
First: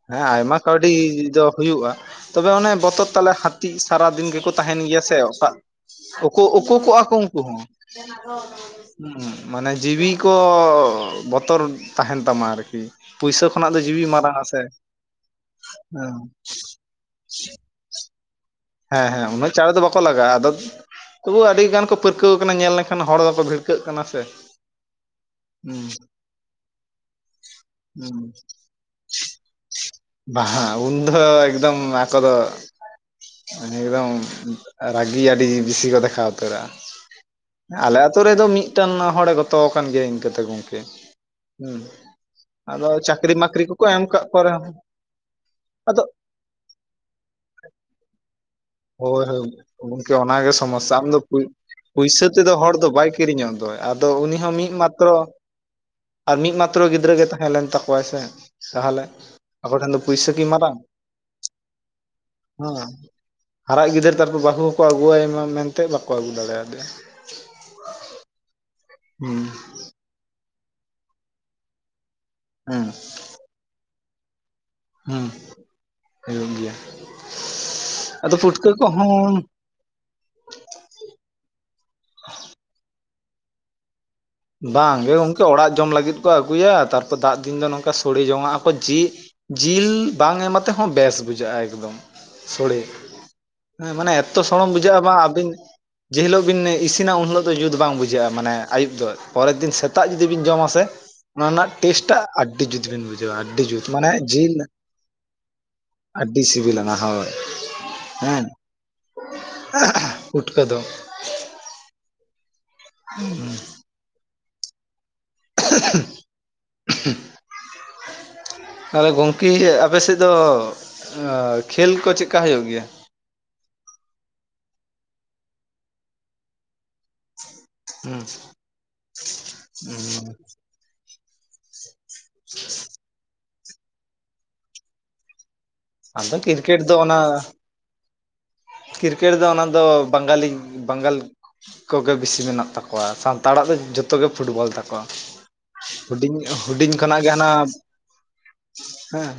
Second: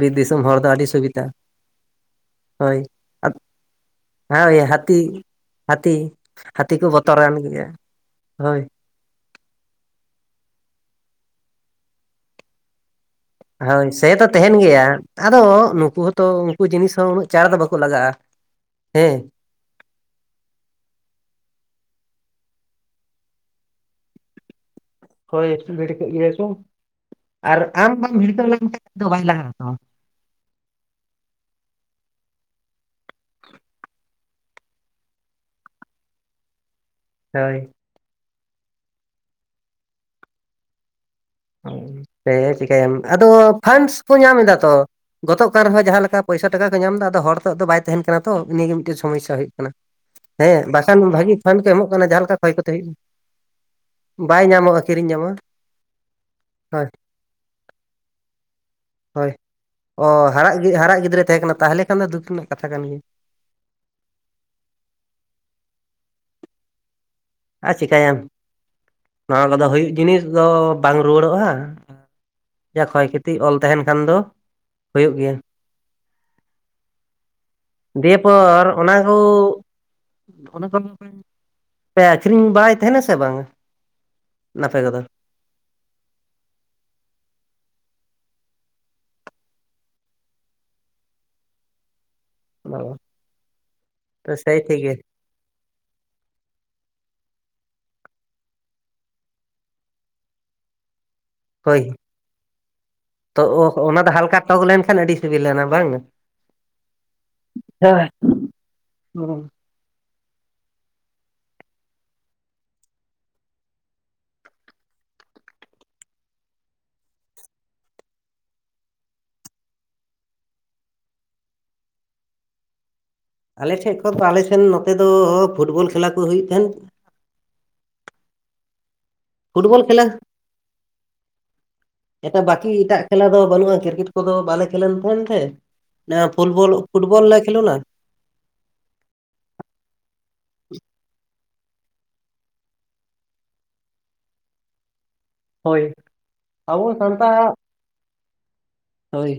ᱵᱤᱨ ᱦᱮᱸ ᱫᱤᱥᱚᱢ ᱟᱭᱢᱟ ᱦᱚᱲ ᱫᱚ ᱟᱹᱰᱤ ᱠᱟᱹᱣᱰᱤ ᱥᱩᱵᱤᱫᱷᱟ ᱫᱚ ᱦᱩᱭᱩᱜ-ᱟ᱾ ᱛᱚᱵᱮ ᱚᱱᱮ ᱦᱳᱭ ᱵᱚᱛᱚᱨ ᱛᱟᱞᱮ᱾ ᱠᱟᱹᱴᱤᱡ ᱥᱟᱨᱟᱫᱤᱱ ᱜᱮᱠᱚ ᱦᱳᱭ ᱛᱟᱦᱮᱸᱱ ᱜᱮᱭᱟ ᱥᱮ, ᱦᱟᱹᱛᱤ ᱚᱴᱟᱜ ᱦᱟᱹᱛᱤ ᱳᱠᱳ ᱦᱟᱹᱛᱤ ᱳᱠᱳ ᱠᱚᱜ-ᱟ ᱠᱚ ᱵᱚᱛᱚᱨᱟᱱ ᱩᱱᱠᱩ ᱦᱚᱸ᱾ ᱜᱮᱭᱟ ᱦᱳᱭ ᱦᱩᱸ ᱢᱟᱱᱮ ᱡᱤᱣᱤ ᱠᱚ ᱵᱚᱛᱚᱨ ᱛᱟᱦᱮᱱ ᱛᱟᱢᱟ ᱟᱨᱠᱤ ᱯᱩᱭᱥᱟᱹ ᱠᱷᱚᱱᱟᱜ ᱫᱚ ᱡᱤᱣᱤ ᱛᱟᱦᱮ ᱫᱚ ᱢᱟᱨᱟᱝᱼᱟ ᱛᱟᱦᱮᱱ ᱥᱮ ᱜᱮᱭᱟ ᱟᱫᱚ ᱱᱩᱠᱩ ᱦᱮᱸ ᱦᱚᱸᱛᱚ ᱩᱱᱠᱩ ᱡᱤᱱᱤᱥ ᱦᱚᱸ ᱩᱱᱟᱹᱜ ᱪᱟᱬ ᱫᱚ ᱵᱟᱠᱚ ᱞᱟᱜᱟᱜᱼᱟ᱾ ᱦᱮᱸ ᱦᱮᱸ ᱩᱱᱟᱹᱜ ᱪᱟᱬ ᱫᱚ ᱵᱟᱠᱚ ᱞᱟᱜᱟᱜᱼᱟ ᱟᱫᱚ ᱛᱚᱵᱩ ᱟᱹᱰᱤ ᱜᱟᱱ ᱠᱚ ᱯᱟᱹᱨᱠᱟᱹᱣ ᱟᱠᱟᱱᱟ ᱧᱮᱞ ᱞᱮᱱᱠᱷᱟᱱ ᱦᱚᱲ ᱫᱚᱠᱚ ᱵᱷᱤᱲᱠᱟᱹᱜ ᱠᱟᱱᱟ ᱥᱮ᱾ ᱦᱳᱭ ᱦᱩᱸ ᱵᱷᱤ ᱤᱭᱟᱹᱠᱚ ᱟᱨ ᱟᱢ ᱵᱟᱢ ᱦᱩᱸ ᱵᱷᱤᱲᱠᱟᱹᱣ ᱞᱮᱱᱠᱷᱟᱱ ᱫᱚ ᱵᱟᱭ ᱞᱟᱦᱟ ᱦᱟᱛᱟᱣᱟ᱾ ᱵᱟᱦ ᱩᱱ ᱫᱚ ᱮᱠᱫᱚᱢ ᱟᱠᱚ ᱫᱚ ᱮᱠᱫᱚᱢ ᱨᱟᱹᱜᱤ ᱟᱹᱰᱤ ᱵᱮᱥᱤ ᱠᱚ ᱫᱮᱠᱷᱟᱣ ᱩᱛᱟᱹᱨᱟᱜ-ᱟ᱾ ᱦᱳᱭ᱾ ᱮᱸ ᱟᱞᱮ ᱟᱛᱳ ᱨᱮᱫᱚ ᱢᱤᱫᱴᱟᱝ ᱦᱚᱲᱮ ᱜᱚᱛᱚᱣ ᱟᱠᱟᱱ ᱜᱮᱭᱟ ᱤᱱᱠᱟᱹᱛᱮ ᱜᱚᱝᱠᱮ᱾ ᱦᱩᱸ ᱥᱮ ᱪᱤᱠᱟᱹᱭᱟᱢ ᱟᱫᱚ ᱪᱟᱹᱠᱨᱤ ᱢᱟᱠᱨᱤ ᱠᱚᱠᱚ ᱯᱷᱟᱱᱰᱥ ᱮᱢ ᱠᱚ ᱠᱟᱜ ᱧᱟᱢ ᱮᱫᱟ ᱛᱚ ᱨᱮᱦᱚᱸ ᱜᱚᱫᱚᱜ ᱠᱟᱱ ᱨᱮᱦᱚᱸᱭ ᱡᱟᱦᱟᱸ ᱟᱫᱚ ᱞᱮᱠᱟ᱾ ᱯᱚᱭᱥᱟ ᱴᱟᱠᱟ ᱠᱚ ᱧᱟᱢ ᱮᱫᱟ ᱟᱫᱚ ᱦᱚᱲ ᱛᱚᱜ ᱫᱚ ᱵᱟᱭ ᱛᱟᱦᱮᱱ ᱠᱟᱱᱟ ᱛᱚ ᱩᱱᱤ ᱜᱮᱢ ᱢᱤᱫᱴᱮᱱ ᱦᱳᱭ ᱥᱚᱢᱚᱥᱥᱟ ᱦᱳᱭ ᱦᱩᱭᱩᱜ ᱠᱟᱱᱟ᱾ ᱜᱚᱝᱠᱮ ᱚᱱᱟᱜᱮ ᱦᱮᱸ ᱥᱚᱢᱚᱥᱥᱟ ᱵᱟᱠᱷᱟᱱ ᱟᱢ ᱫᱚ ᱵᱷᱟᱹᱜᱤ ᱯᱩᱭ ᱠᱷᱟᱱ ᱯᱮ ᱮᱢᱚᱜ ᱠᱟᱱᱟ ᱡᱟᱦᱟᱸ ᱯᱩᱭᱥᱟᱹ ᱞᱮᱠᱟ ᱠᱷᱚᱭ ᱛᱮᱫᱚ ᱠᱟᱛᱮ ᱦᱚᱲ ᱫᱚ ᱦᱩᱭᱩᱜᱼᱟ᱾ ᱵᱟᱭ ᱠᱤᱨᱤᱧᱚᱜ ᱫᱚᱭ ᱟᱫᱚ ᱩᱱᱤ ᱦᱚᱸ ᱢᱤᱫ ᱢᱟᱛᱨᱚ ᱧᱟᱢᱚᱜᱼᱟ ᱟᱨ ᱢᱤᱫ ᱢᱟᱛᱨᱚ ᱦᱳᱭ ᱜᱤᱫᱽᱨᱟᱹ ᱜᱮ ᱛᱟᱦᱮᱸ ᱞᱮᱱ ᱛᱟᱠᱚᱣᱟᱭ ᱥᱮ ᱛᱟᱦᱚᱞᱮ᱾ ᱦᱳᱭ ᱟᱠᱚ ᱴᱷᱮᱱ ᱫᱚ ᱚ ᱯᱩᱭᱥᱟᱹ ᱠᱤ ᱦᱟᱨᱟᱜ ᱜᱤ ᱢᱟᱨᱟᱝ ᱦᱟᱨᱟᱜ ᱜᱤᱫᱽᱨᱟᱹᱭ ᱛᱟᱦᱮᱸ ᱠᱟᱱᱟ ᱛᱟᱦᱚᱞᱮ ᱠᱷᱟᱱ ᱫᱚ ᱫᱩᱠ ᱨᱮᱱᱟᱜ ᱠᱟᱛᱷᱟ ᱦᱮᱸ ᱠᱟᱱ ᱜᱮᱭᱟ᱾ ᱦᱟᱨᱟᱜ ᱜᱤᱫᱟᱹᱨ ᱛᱟᱨᱯᱚᱨ ᱵᱟᱹᱦᱩ ᱦᱚᱸᱠᱚ ᱟᱹᱜᱩᱣᱟᱭ ᱢᱟ ᱢᱮᱱᱛᱮ ᱵᱟᱠᱚ ᱟᱹᱜᱩ ᱫᱟᱲᱮᱭᱟᱫᱮᱭᱟ᱾ ᱟᱨ ᱪᱤᱠᱟᱹᱭᱟᱢ ᱦᱩᱸ ᱱᱚᱣᱟ ᱠᱚᱫᱚ ᱦᱩᱭᱩᱜ ᱡᱤᱱᱤᱥ ᱫᱚ ᱵᱟᱝ ᱨᱩᱣᱟᱹᱲᱚᱜᱼᱟ᱾ ᱡᱟ ᱦᱩᱸ ᱠᱷᱚᱭ ᱠᱷᱚᱛᱤ ᱚᱞᱱᱛᱟᱦᱮᱱ ᱠᱷᱟᱱ ᱫᱚ ᱦᱩᱭᱩᱜ ᱦᱩᱸ᱾ ᱜᱮᱭᱟ ᱦᱩᱭᱩᱜ ᱜᱮᱭᱟ᱾ ᱫᱤᱭᱮ ᱟᱫᱚ ᱯᱚᱨ ᱯᱩᱴᱠᱟᱹ ᱚᱱᱟ ᱠᱚ ᱠᱚᱦᱚᱸ [unintelligible] ᱯᱮ ᱟᱹᱠᱷᱨᱤᱧ ᱵᱟᱲᱟᱭᱮᱫ ᱛᱟᱦᱮᱱᱟ ᱥᱮ ᱵᱟᱝᱟ? ᱟᱯᱮ ᱠᱚᱫᱚ ᱵᱟᱝᱜ ᱜᱚᱝᱠᱮ ᱚᱲᱟᱜ ᱡᱚᱢ ᱞᱟᱹᱜᱤᱫ ᱠᱚ ᱟᱹᱜᱩᱭᱟ ᱛᱟᱨᱯᱚᱨ ᱫᱟᱜ ᱫᱤᱱ ᱫᱚ ᱱᱚᱝᱠᱟ ᱥᱳᱲᱮ ᱡᱚᱝᱟᱜᱼᱟᱠᱚ ᱡᱤᱞ᱾ ᱡᱤᱞ ᱵᱟᱝ ᱮᱢ ᱟᱛᱮᱦᱚᱸ ᱵᱮᱥ ᱵᱩᱡᱷᱟᱹᱜᱼᱟ ᱮᱠᱫᱚᱢ᱾ ᱥᱳᱲᱮ ᱦᱮᱸ ᱢᱟᱱᱮ ᱚ ᱮᱛᱚ ᱥᱮᱭ ᱥᱚᱲᱚᱢ ᱴᱷᱤᱠ ᱜᱮ ᱵᱩᱡᱷᱟᱹᱜᱼᱟ ᱵᱟᱝ ᱟᱹᱵᱤᱱ ᱡᱮ ᱦᱤᱞᱳᱜ ᱵᱤᱱ ᱤᱥᱤᱱᱟ ᱩᱱ ᱦᱤᱞᱳᱜ ᱫᱚ ᱡᱩᱛ ᱵᱟᱝ ᱵᱩᱡᱷᱟᱹᱜᱼᱟ ᱢᱟᱱᱮ ᱟᱹᱩᱵ ᱫᱚ ᱟᱨᱠᱤ᱾ ᱯᱚᱨᱮᱨ ᱫᱤᱱ ᱥᱮᱛᱟᱜ ᱡᱩᱫᱤ ᱵᱤᱱ ᱡᱚᱢᱟ ᱥᱮ ᱚᱱᱟ ᱨᱮᱱᱟᱜ ᱦᱳᱭ ᱴᱮᱥ ᱴᱟᱜ ᱟᱹᱰᱤ ᱡᱩᱛ ᱵᱤᱱ ᱵᱩᱡᱷᱟᱹᱣᱟ ᱛᱚ ᱟᱹᱰᱤ ᱡᱩᱛ ᱚᱱᱟ ᱢᱟᱱᱮ ᱫᱚ ᱦᱟᱞᱠᱟ ᱡᱤᱞ ᱴᱚᱠ ᱞᱮᱱᱠᱷᱟᱱ ᱟᱹᱰᱤ ᱥᱤᱵᱤᱞᱟᱱᱟ ᱟᱹᱰᱤ ᱥᱤᱰᱵᱤ ᱥᱤᱵᱤᱞᱟᱱᱟ ᱦᱳᱭ᱾ ᱞᱟᱹᱭ ᱦᱮᱸ ᱢᱮ᱾ ᱯᱩᱴᱠᱟᱹ ᱫᱚ᱾ [unintelligible] [unintelligible] ᱛᱟᱦᱞᱮ ᱜᱚᱝᱠᱮ ᱟᱯᱮ ᱥᱮᱫ ᱫᱚ ᱟ ᱠᱷᱮᱹᱞ ᱠᱚ ᱪᱮᱫᱠᱟ ᱦᱩᱭᱩᱜ ᱜᱮᱭᱟ᱾ ᱟᱞᱮ ᱴᱷᱮ ᱠᱷᱚᱱᱫᱚ ᱟᱞᱮ ᱥᱮᱱ ᱱᱚᱛᱮ ᱫᱚ ᱯᱷᱩᱴᱵᱚᱞ ᱠᱷᱮᱞᱟ ᱠᱚ ᱦᱩᱭᱩᱜ ᱛᱟᱦᱮᱸᱱ᱾ ᱦᱩᱸ ᱯᱷᱩᱴᱵᱚᱞ ᱠᱷᱮᱞᱟ ᱦᱮᱸ᱾ ᱮᱴᱟᱜ ᱵᱟᱟᱹᱠᱤ ᱮᱴᱟᱜ ᱠᱷᱮᱞᱟ ᱫᱚ ᱵᱟᱹᱱᱩᱜᱼᱟ ᱠᱨᱤᱠᱮᱴ ᱠᱚᱫᱚ ᱵᱟᱞᱮ ᱠᱷᱮᱞᱟᱱ ᱛᱟᱦᱮᱱ ᱛᱮ? ᱚᱱᱟ ᱟᱫᱚ ᱯᱷᱩᱴᱵᱚᱞ ᱠᱨᱤᱠᱮᱴ ᱫᱚ ᱚᱱᱟ ᱯᱷᱩᱴᱵᱚᱞ ᱱᱟ ᱠᱷᱮᱞᱳᱞᱟ᱾ ᱠᱨᱤᱠᱮᱴ ᱫᱚ ᱚᱱᱟ ᱫᱚ ᱵᱟᱝᱜᱟᱞᱤ ᱵᱟᱝᱜᱟᱞ ᱠᱚᱜᱮ ᱵᱮᱥᱤ ᱢᱮᱱᱟᱜ ᱛᱟᱠᱚᱣᱟ ᱥᱟᱱᱛᱟᱲᱟᱜ ᱫᱚ ᱡᱚᱛᱚᱜᱮ ᱯᱷᱩᱴᱵᱚᱞ ᱛᱟᱠᱚᱣᱟ᱾ ᱦᱳᱭ ᱦᱩᱰᱤᱧ ᱟᱵᱚ ᱦᱩᱰᱤᱧ ᱠᱷᱟᱱᱟᱜ ᱜᱮ ᱦᱟᱱᱟ ᱥᱟᱱᱛᱟᱲᱟᱜ ᱦᱳᱭ ᱦᱮᱸ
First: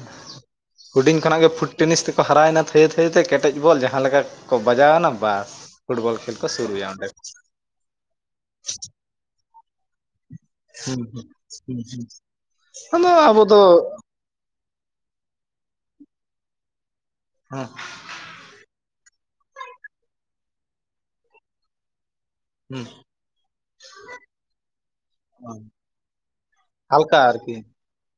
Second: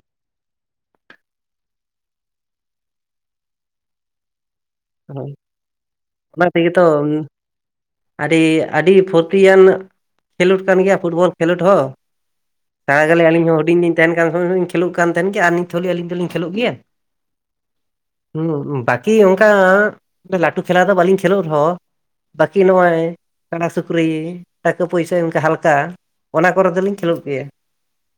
ᱦᱩᱰᱤᱧ ᱠᱷᱚᱱᱟᱜ ᱜᱮ ᱯᱷᱩᱴ ᱴᱮᱱᱤᱥ ᱛᱮᱠᱚ ᱦᱟᱨᱟᱭᱮᱱᱟ ᱛᱷᱟᱹᱭᱟᱹ ᱛᱷᱟᱹᱭᱟᱛᱮ ᱠᱮᱴᱮᱡ ᱵᱚᱞ ᱡᱟᱦᱟᱸ ᱞᱮᱠᱟ ᱠᱚ ᱵᱟᱡᱟᱣᱮᱱᱟ ᱵᱟᱥ᱾ ᱯᱷᱩᱴᱵᱚᱞ ᱠᱷᱮᱞ ᱠᱚ ᱵᱟᱨᱮ ᱛᱮᱜᱮ ᱛᱚ, ᱥᱩᱨᱩᱭᱟ ᱚᱸᱰᱮ ᱟᱹᱰᱤ ᱟᱹᱰᱤ ᱯᱷᱩᱨᱛᱤᱭᱟᱱ ᱠᱷᱮᱞᱳᱰ ᱠᱟᱱ ᱜᱮᱭᱟ ᱯᱷᱩᱴᱵᱚᱞ ᱠᱷᱮᱞᱳᱰ ᱦᱚᱸ, ᱥᱟᱨᱟ ᱟᱫᱚ ᱜᱟᱷᱞᱤᱡ ᱟᱵᱚ ᱟᱹᱞᱤᱧ ᱦᱚᱸ ᱫᱚ ᱦᱩᱰᱤᱧ ᱞᱤᱧ ᱛᱟᱦᱮᱱ [unintelligible] ᱠᱷᱮᱞᱹᱳᱜ ᱠᱟᱱ ᱛᱟᱦᱮᱜ ᱜᱮ, ᱟᱨ ᱱᱤᱛ ᱦᱚᱞᱤᱧ ᱟᱞᱤᱧ ᱫᱚᱞᱤᱧ ᱠᱷᱮᱞᱳᱜ ᱜᱮᱭᱟ᱾ ᱦᱸ᱾ ᱦᱸ ᱵᱟᱠᱤ ᱚᱱᱠᱟ ᱞᱟᱹᱴᱩ ᱠᱷᱮᱞᱟ ᱫᱚ ᱵᱟᱹᱞᱤᱧ ᱠᱷᱮᱞᱞᱳᱜ ᱨᱮᱦᱚᱸ᱾ ᱵᱟᱹᱠᱤ ᱦᱩᱸ ᱱᱚᱜᱼᱚᱭ ᱠᱟᱲᱟ ᱥᱩᱠᱨᱤ, ᱴᱟᱠᱟ ᱯᱚᱭᱥᱟ ᱚᱱᱠᱟ ᱦᱟᱞᱠᱟ᱾ ᱚᱱᱟ ᱠᱚᱨᱮ ᱫᱚᱞᱤᱧ ᱦᱟᱞᱠᱟ ᱠᱷᱮᱞᱳᱜ ᱜᱮᱭᱚ᱾ ᱟᱨᱠᱤ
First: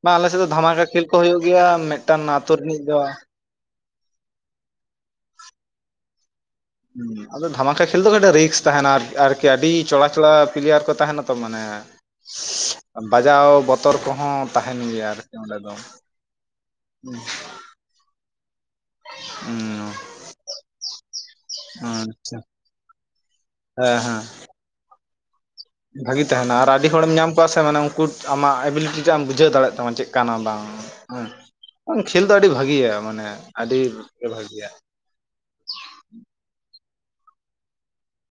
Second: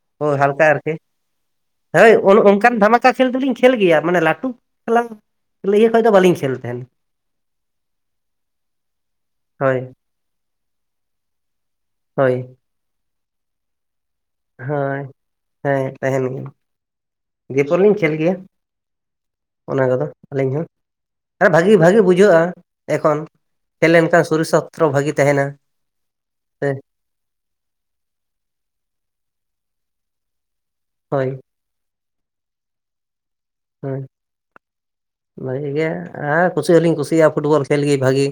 ᱵᱟᱝ ᱟᱞᱮ ᱦᱳᱭ ᱥᱮᱫ ᱫᱚ ᱦᱟᱞᱠᱟ ᱫᱷᱟᱢᱟᱠᱟ ᱟᱨᱠᱤ, ᱠᱷᱮᱞ ᱠᱚ ᱦᱩᱭᱩᱜ ᱜᱮᱭᱟ ᱢᱤᱫᱴᱟᱝ ᱟᱛᱳ ᱚᱱᱠᱟᱱ ᱨᱤᱱᱤᱡ ᱫᱚ ᱫᱷᱟᱢᱟᱠᱟ ᱠᱷᱮᱞ ᱫᱚᱞᱤᱧᱼᱼ ᱠᱷᱮᱞ ᱜᱮᱭᱟ ᱢᱟᱱᱮ ᱞᱟᱹᱴᱩ [inaudible] ᱠᱷᱮᱞ ᱞᱤᱭᱟᱹ [inaudible] ᱫᱚ ᱵᱟᱟᱹᱞᱤᱧ ᱠᱷᱮᱞ ᱛᱟᱦᱮᱱᱟ᱾ ᱟᱫᱚ ᱰᱷᱟᱢᱟᱠᱟ ᱠᱷᱮᱞ ᱫᱚ ᱠᱟᱹᱴᱤᱡ ᱨᱤᱠᱥ ᱛᱟᱦᱮᱱᱟ ᱟᱨ ᱟᱨᱠᱤ, ᱟᱹᱰᱤ ᱦᱳᱭ ᱪᱚᱲᱟᱼᱼ [inaudible] ᱼᱯᱞᱤᱭᱟᱨ ᱠᱚ ᱛᱟᱦᱮᱱᱟ ᱛᱚ ᱢᱟᱱᱮ᱾ ᱦᱳᱭ᱾ ᱵᱟᱡᱟᱣ ᱵᱚᱛᱚᱨ ᱠᱚᱦᱚᱸ ᱛᱟᱦᱮᱱ ᱜᱮᱭᱟ ᱦᱳᱭ ᱟᱨᱠᱤ ᱚᱸᱰᱮ ᱫᱚ ᱦᱚᱸ᱾ ᱮᱯᱚᱞ ᱞᱤᱧ ᱠᱷᱮᱞ ᱜᱮᱭᱟ ᱚᱱᱟ ᱠᱚᱫᱚ ᱟᱹᱞᱤᱧ ᱦᱚᱸ᱾ ᱦᱮᱸ ᱵᱷᱟᱜᱤ ᱵᱷᱟᱜᱮ ᱟᱪᱪᱷᱟ ᱵᱩᱡᱷᱟᱹᱜᱼᱟ ᱮᱠᱷᱚᱱ ᱠᱷᱮᱞ ᱞᱮᱱᱠᱷᱟᱱ ᱥᱚᱨᱤᱨ ᱥᱟᱥᱛᱨᱚ ᱵᱷᱟᱜᱮ ᱛᱟᱦᱮᱱᱟ᱾ ᱵᱷᱟᱜᱤ ᱛᱟᱦᱮᱱᱟ ᱟᱨ ᱥᱮ ᱟᱹᱰᱤ ᱦᱚᱲᱮᱢ ᱧᱟᱢ ᱠᱚᱣᱟ ᱥᱮ ᱢᱟᱱᱮ ᱩᱱᱠᱩ ᱟᱢᱟᱜ ᱮᱵᱤᱞᱤᱴᱤ ᱴᱢ ᱵᱩᱡᱷᱟᱹᱣ ᱫᱟᱲᱮᱭᱟᱜ ᱛᱟᱢᱟ ᱪᱮᱫ ᱠᱟᱱᱟ ᱵᱟᱝ᱾ ᱦᱳᱭ ᱦᱮᱸ ᱠᱷᱮᱞ ᱫᱚ ᱟᱹᱰᱤ ᱵᱷᱟᱜᱭᱟ ᱢᱟᱱᱮ ᱟᱹᱰᱤ ᱜᱮ ᱵᱷᱟᱜᱮᱭᱟ᱾ ᱵᱷᱟᱹᱜᱤ ᱜᱮ ᱦᱮᱸ ᱠᱩᱥᱤ ᱦᱚᱸᱞᱤᱧ ᱠᱩᱥᱤᱭᱟᱜᱼᱟ ᱯᱷᱩᱴᱵᱚᱞ ᱠᱷᱮᱞ ᱜᱮ ᱵᱷᱟᱜᱤ᱾